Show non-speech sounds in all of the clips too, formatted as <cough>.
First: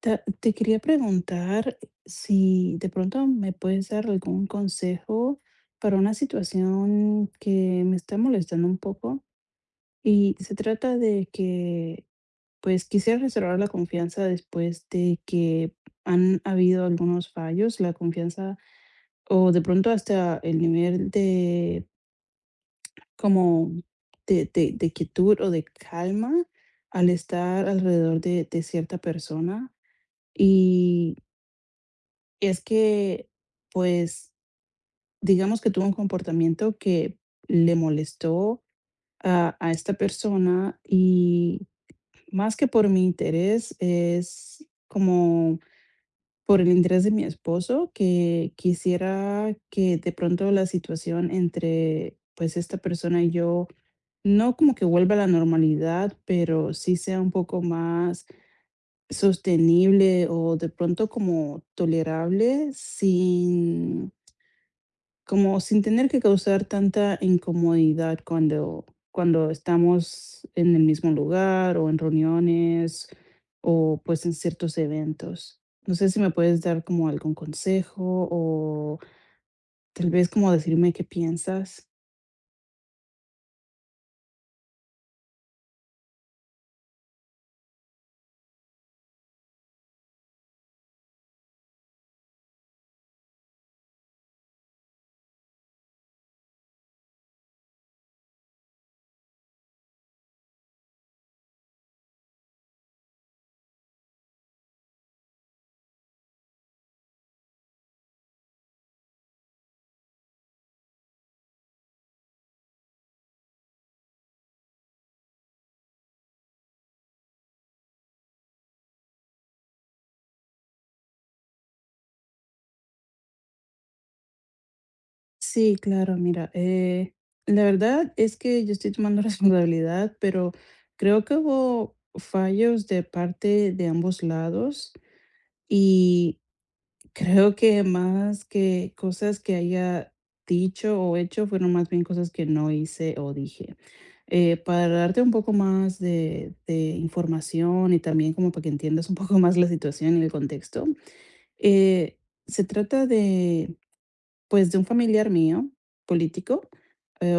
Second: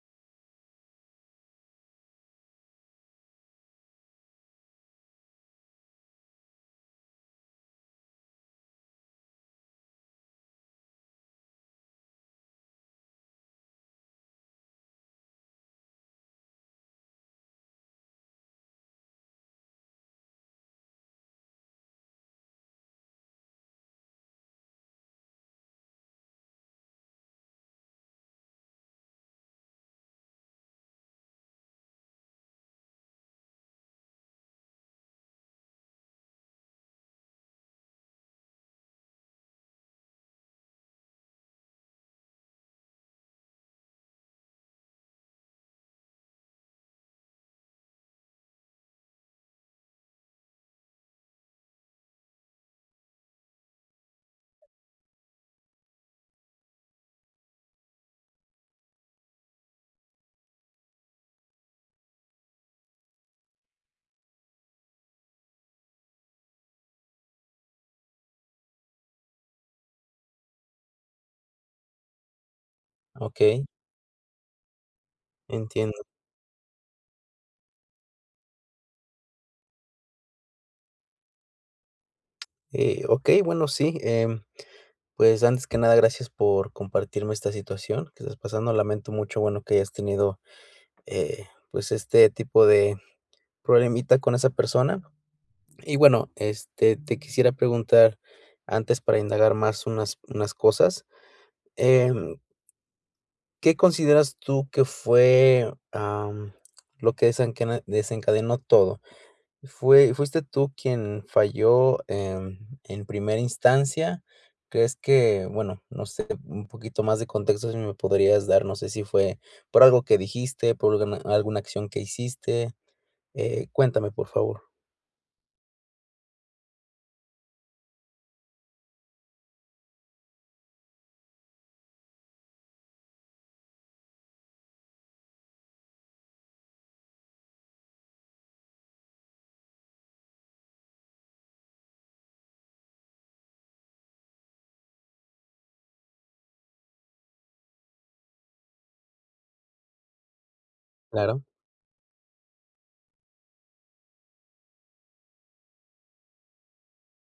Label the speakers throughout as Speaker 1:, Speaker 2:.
Speaker 1: Ta te quería preguntar si de pronto me puedes dar algún consejo para una situación que me está molestando un poco, y se trata de que, pues, quisiera restaurar la confianza después de que han habido algunos fallos, la confianza o de pronto hasta el nivel de como de quietud o de calma al estar alrededor de cierta persona, y es que, pues, digamos que tuvo un comportamiento que le molestó a esta persona. Y más que por mi interés, es como por el interés de mi esposo, que quisiera que de pronto la situación entre, pues, esta persona y yo, no como que vuelva a la normalidad, pero sí sea un poco más sostenible o de pronto como tolerable sin, como sin tener que causar tanta incomodidad cuando cuando estamos en el mismo lugar, o en reuniones,
Speaker 2: Okey,
Speaker 1: o, pues, en ciertos eventos. No
Speaker 2: entiendo.
Speaker 1: sé si me puedes dar como algún consejo, o tal vez como decirme qué piensas.
Speaker 2: Bueno, sí, pues, antes que nada, gracias por compartirme esta situación que estás pasando. Lamento mucho, bueno, que hayas tenido, pues, este tipo de problemita con esa persona. Y bueno, este, te quisiera preguntar, antes para indagar más unas cosas, em, ¿qué consideras tú que fue, lo que desencana desencadenó todo? ¿Fue fuiste tú quien falló, en primera instancia? ¿Crees que? Bueno, no sé, un poquito más de contexto si me podrías dar, no sé si fue por algo que dijiste, por alguna acción que hiciste, cuéntame, por favor.
Speaker 1: Sí, claro, mira, la verdad es que yo estoy tomando <laughs> responsabilidad, pero creo que hubo fallos de parte de ambos lados. Y creo que más que cosas que haya dicho o hecho, fueron más bien cosas que no hice o dije. Para darte un poco más de información y también como para que entiendas un poco <laughs> más la situación y el contexto,
Speaker 2: Claro,
Speaker 1: eh, se trata de, pues, de un familiar mío, político. eh,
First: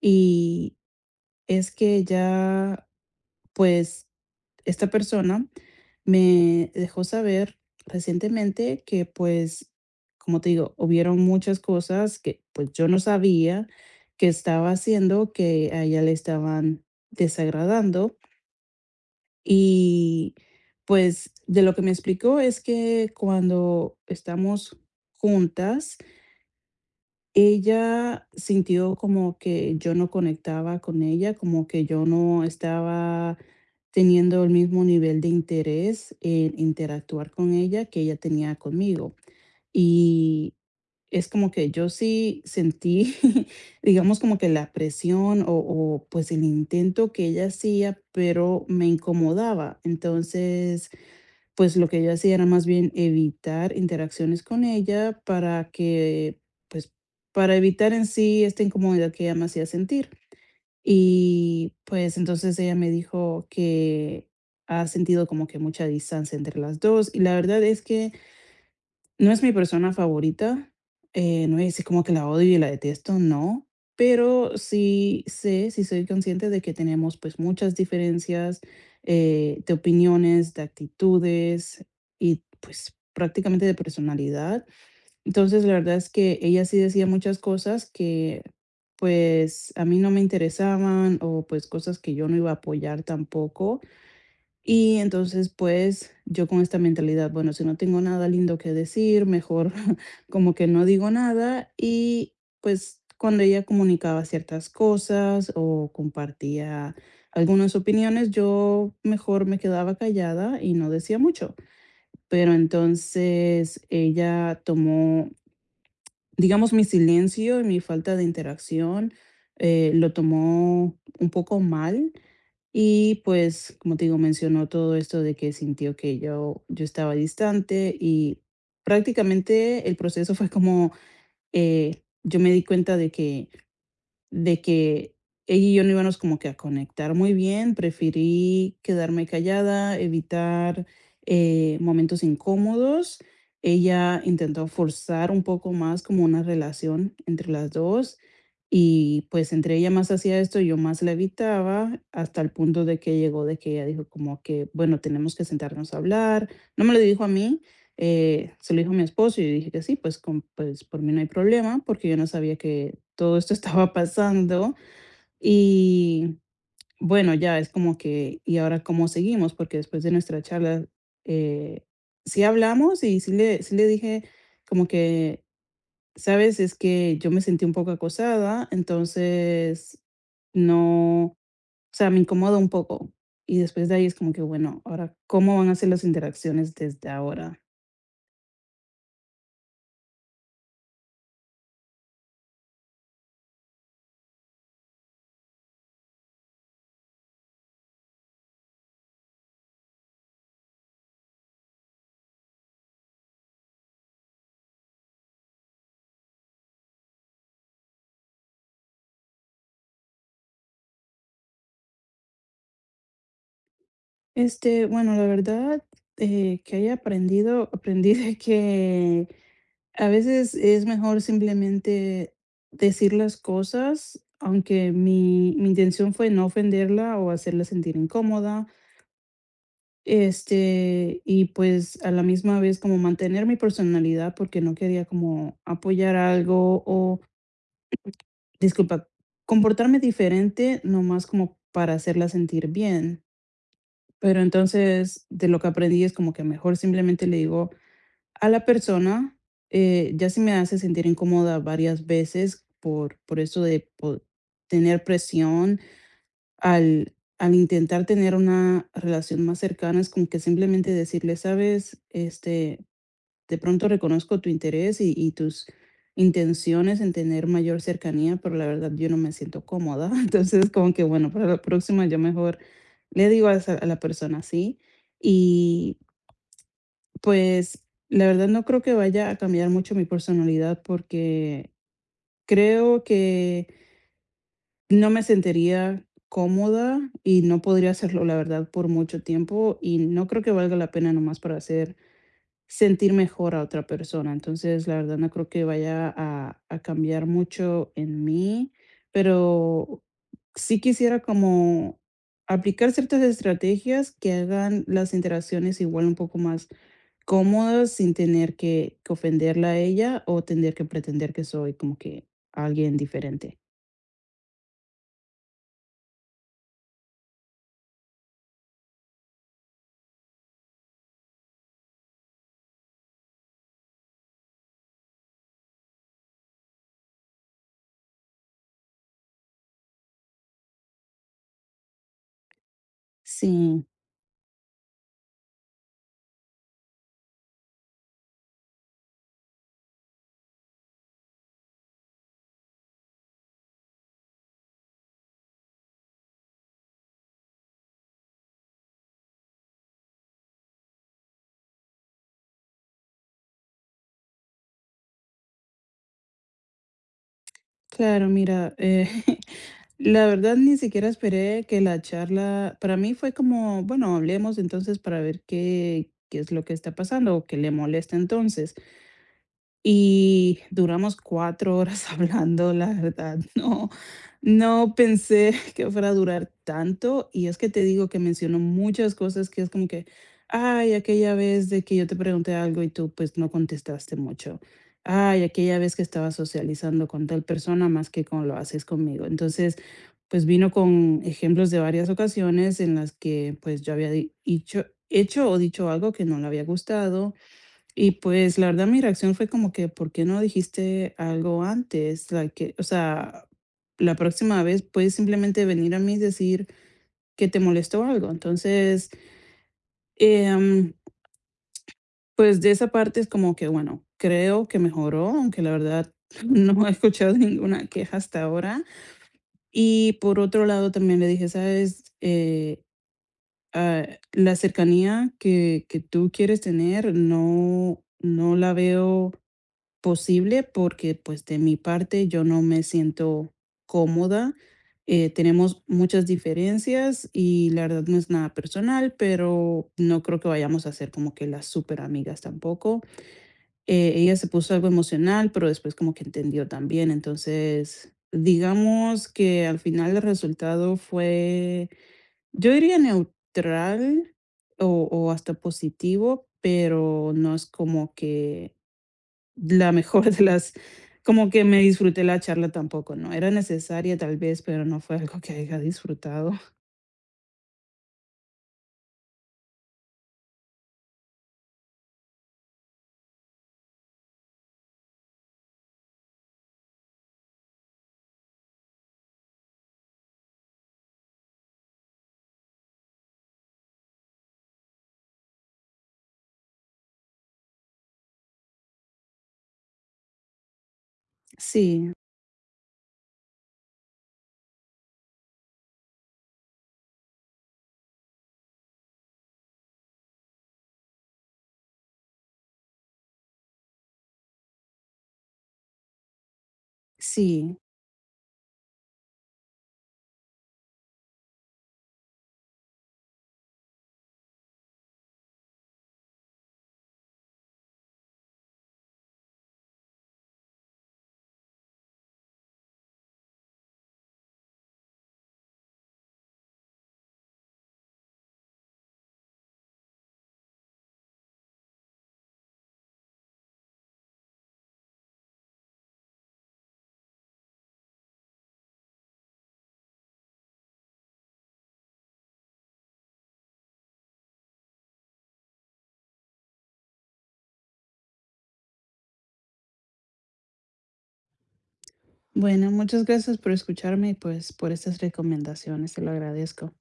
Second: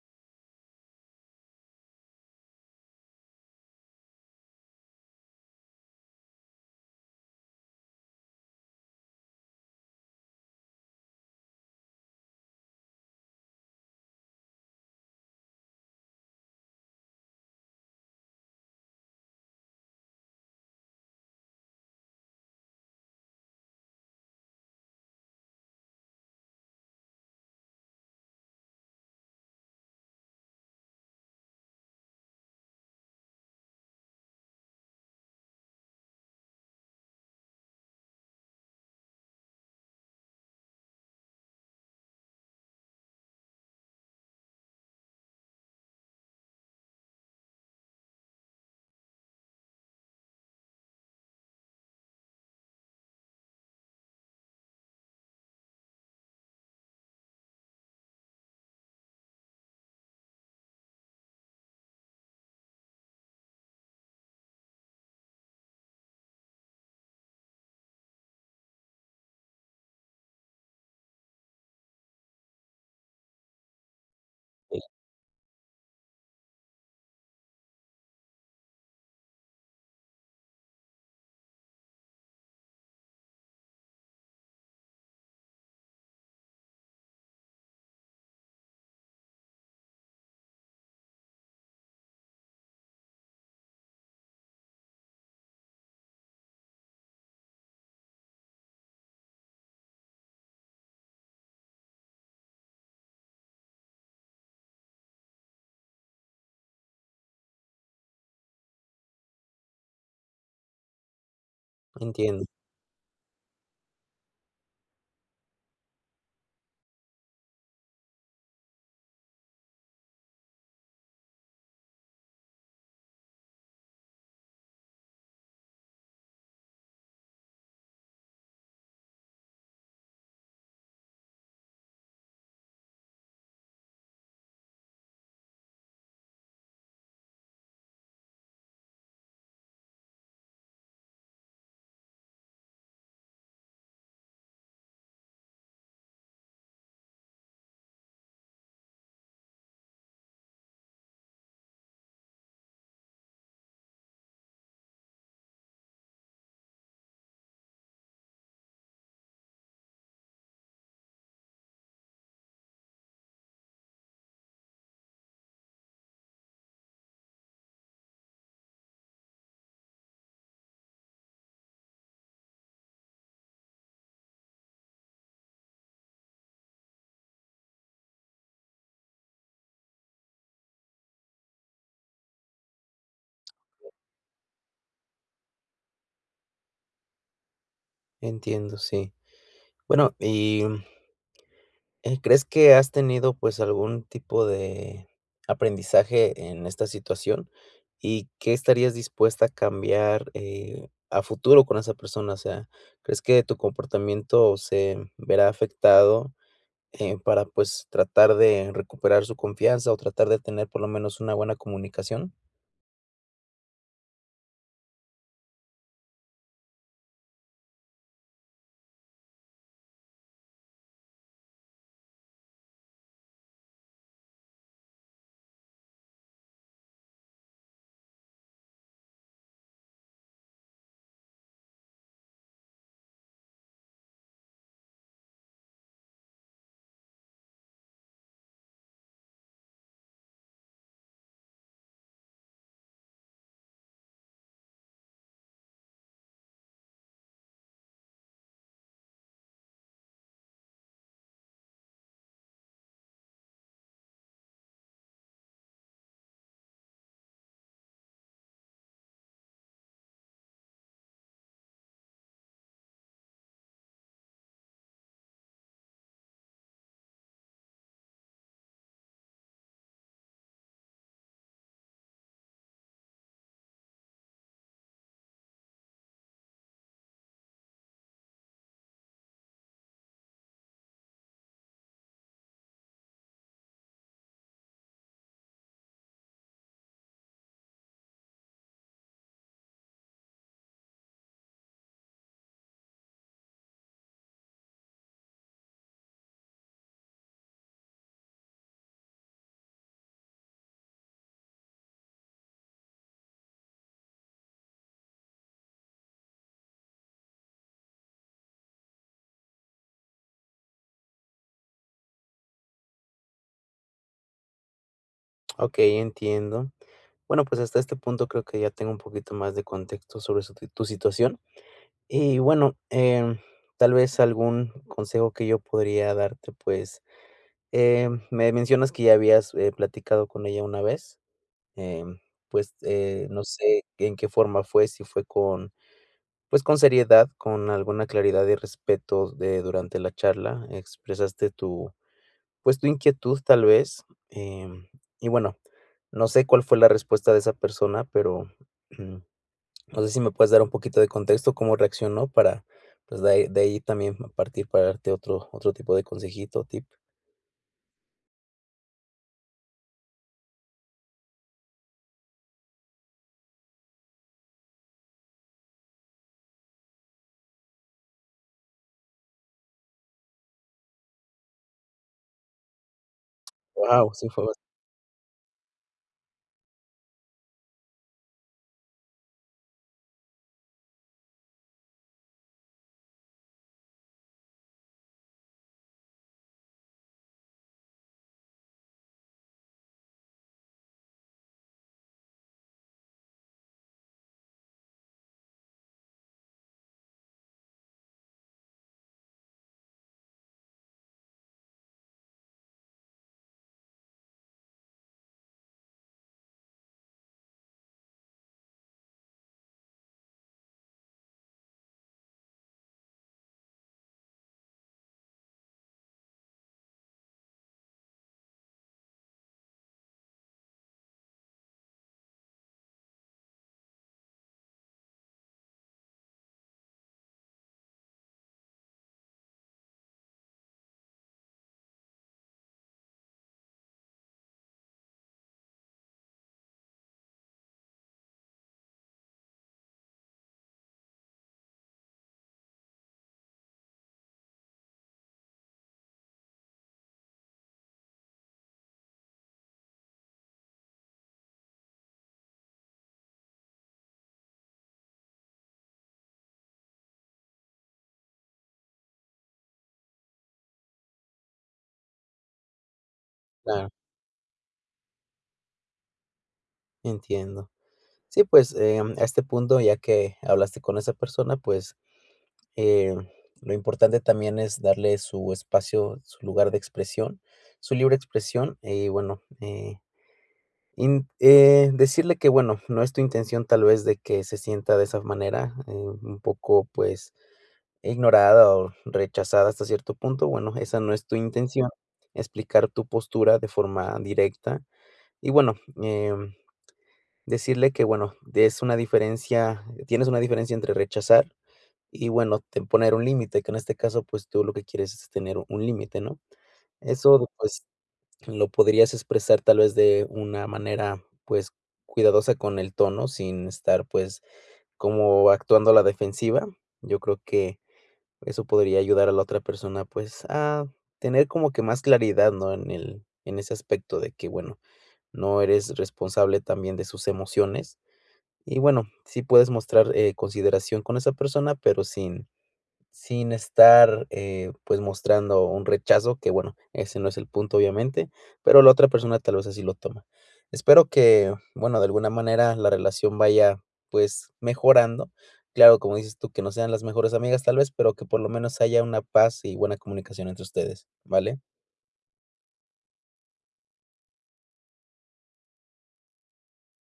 Speaker 1: y es que ya, pues, esta persona me dejó saber recientemente que, pues, como te digo, hubieron muchas cosas que, pues, yo no sabía que estaba haciendo, que a ella le estaban desagradando. Y, pues, de lo que me explicó es que cuando estamos juntas, ella sintió como que yo no conectaba con ella, como que yo no estaba teniendo el mismo nivel de interés en interactuar con ella que ella tenía conmigo. Y es como que yo sí sentí, <laughs> digamos, como que la presión o pues el intento que ella hacía, pero me incomodaba. Entonces, pues, lo que ella hacía era más bien evitar interacciones con ella para que, pues, para evitar en sí esta incomodidad que ella me hacía sentir. Y, pues, entonces ella me dijo que ha sentido como que mucha distancia entre las dos, y la verdad es que no es mi persona favorita. No voy a decir como que la odio y la detesto, no, pero sí sé, sí soy consciente de que tenemos pues muchas diferencias de opiniones, de actitudes y pues prácticamente de personalidad. Entonces la verdad es que ella sí decía muchas cosas que pues a mí no me interesaban o pues cosas que yo no iba a apoyar tampoco. Y entonces, pues, yo con esta mentalidad, bueno, si no tengo nada lindo que decir, mejor <laughs> como que no digo nada. Y pues cuando ella comunicaba ciertas cosas o compartía algunas opiniones, yo mejor me quedaba callada y no decía mucho.
Speaker 2: entiendo,
Speaker 1: Pero entonces ella tomó, digamos, mi silencio y mi falta de interacción, lo tomó un poco mal. Y pues, como te digo, mencionó todo esto de que sintió que yo estaba distante. Y prácticamente el proceso fue como, yo me di cuenta de que de que ella y yo no íbamos como que a conectar muy bien, preferí quedarme callada, evitar, momentos incómodos. Ella intentó forzar un poco más como una relación entre las dos, y pues entre ella más hacía esto, yo más la evitaba, hasta el punto de que llegó de que ella dijo como que: "Bueno, tenemos que sentarnos a hablar". No me lo dijo a mí, se lo dijo mi esposo y yo dije que sí, pues, con pues, por mí no hay problema, porque yo no sabía que todo esto <laughs> estaba pasando. Y bueno, ya es como que, ¿y ahora cómo seguimos? Porque después de nuestra charla, eh, sí hablamos y sí le dije como que, ¿sabes? Es que yo me sentí un poco acosada, entonces no, o sea, me incomoda un poco. Y después de ahí es como que, bueno, ahora, ¿cómo van a ser las interacciones desde ahora?
Speaker 2: entiendo, sí. Bueno, y ¿crees que has tenido, pues, algún tipo de aprendizaje en esta situación? ¿Y qué estarías dispuesta a cambiar, a futuro con esa persona? O sea, ¿crees que tu comportamiento se verá afectado, para, pues, tratar de recuperar su confianza o tratar de tener por lo menos una buena comunicación?
Speaker 1: Este, bueno, la verdad, que haya aprendido, aprendí <laughs> de que a veces es mejor simplemente decir las cosas, aunque mi intención fue no ofenderla o hacerla sentir incómoda. Este, y pues a la misma vez como mantener mi personalidad porque no quería como apoyar algo o, disculpa, comportarme diferente, nomás como para hacerla sentir bien. Pero entonces, de lo que aprendí es como que mejor simplemente le digo a la persona, ya si me hace sentir incómoda varias veces por eso de tener presión al, al intentar tener una relación más cercana, es como que simplemente decirle, sabes, este, de pronto reconozco tu interés y tus intenciones en tener mayor cercanía, pero la verdad yo no me siento cómoda. <laughs> Entonces, como que bueno, para la próxima yo mejor le digo a, a la persona así. Y pues la verdad no creo que vaya a cambiar mucho mi personalidad porque creo que no me sentiría cómoda y no podría hacerlo, la verdad, por mucho tiempo. Y no creo que valga la pena nomás para hacer sentir mejor a otra persona. Entonces, la verdad no creo que vaya a cambiar mucho en mí, pero sí quisiera como aplicar ciertas estrategias que hagan las interacciones igual un poco más cómodas sin tener que ofenderla a ella o tener que pretender que soy como que alguien diferente.
Speaker 2: Okey, entiendo. Bueno, pues, hasta este punto creo que ya tengo un poquito más de contexto sobre su tu situación. Y bueno, tal vez algún consejo que yo podría darte, pues, me mencionas que ya habías, platicado con ella una vez, em, pues, no sé
Speaker 1: Sí,
Speaker 2: en qué forma fue, si fue con, pues, con seriedad, con alguna claridad y respeto de durante la charla, expresaste tu, pues, tu inquietud tal vez, em, y bueno, no sé cuál fue la respuesta de esa persona, pero <clears throat> no sé si me puedes dar un poquito de contexto, cómo reaccionó para, pues, de ahí también partir para darte otro tipo de consejito, tip.
Speaker 1: claro, mira, <laughs> la verdad, ni siquiera esperé que la charla, para mí fue como, bueno, hablemos entonces para ver qué es lo que está pasando o qué le molesta entonces. Y duramos 4 horas <laughs> hablando, la verdad,
Speaker 2: Wow, sí fue bas
Speaker 1: no pensé <laughs> que fuera a durar tanto. Y es que te digo que mencionó muchas cosas que es como que: "Ay, aquella vez de que yo te pregunté algo y tú, pues, no contestaste mucho. Ay, aquella vez que estaba socializando con tal persona más que con lo haces conmigo". Entonces, pues, vino con ejemplos de varias ocasiones en las que, pues, yo había di dicho hecho o dicho algo que no le había gustado. Y pues, la verdad, mi reacción fue como que, ¿por qué no dijiste algo antes? Like que, o sea, la próxima vez puedes simplemente venir a mí y decir que te molestó algo. Entonces, em, pues de esa parte es como que, bueno, creo que mejoró, aunque la verdad <laughs> no he escuchado ninguna queja hasta ahora. Y por otro lado, también le dije, ¿sabes? Ah, la cercanía que tú quieres tener, no la veo posible porque, pues, de mi parte yo no me siento cómoda. Tenemos muchas diferencias y la verdad no es nada personal, pero no creo que vayamos a ser como que las súper amigas tampoco. Ella se puso algo emocional, pero después como que entendió también. Entonces, digamos que al final el resultado fue, yo diría neutral o hasta positivo, pero no es como que la mejor de las, como que me disfruté la charla tampoco, ¿no? Era
Speaker 2: claro,
Speaker 1: necesaria tal vez, pero no fue algo que haya disfrutado.
Speaker 2: entiendo. Sí, pues, a este punto, ya que hablaste con esa persona, pues, eh, lo importante también es darle su espacio, su lugar de expresión, su libre expresión, y bueno, in decirle que, bueno, no es tu intención tal vez de que se sienta de esa manera, un poco, pues, ignorada o rechazada hasta cierto punto, bueno, esa no es tu intención,
Speaker 1: Sí,
Speaker 2: explicar tu postura de forma directa y bueno, em, decirle que bueno, es una diferencia, tienes una diferencia entre rechazar y bueno, te poner un límite, que en este caso, pues tú lo que quieres es tener un límite, ¿no? Eso,
Speaker 1: sí.
Speaker 2: pues, lo podrías expresar tal vez de una manera, pues, cuidadosa con el tono, sin estar, pues, como actuando a la defensiva. Yo creo que eso podría ayudar a la otra persona, pues, a tener como que más claridad, ¿no? En el en ese aspecto de que, bueno, no eres responsable también de sus emociones. Y bueno, sí puedes mostrar, consideración con esa persona, pero sin estar, pues, mostrando un rechazo, que bueno, ese no es el punto, obviamente, pero la otra persona tal vez así lo toma. Espero que, bueno, de alguna manera la relación vaya, pues, mejorando. Claro, como dices tú, que no sean las mejores amigas tal vez, pero que por lo menos haya una paz y buena comunicación entre ustedes, ¿vale?
Speaker 1: Bueno, muchas gracias por escucharme y, pues, por estas recomendaciones, te lo agradezco.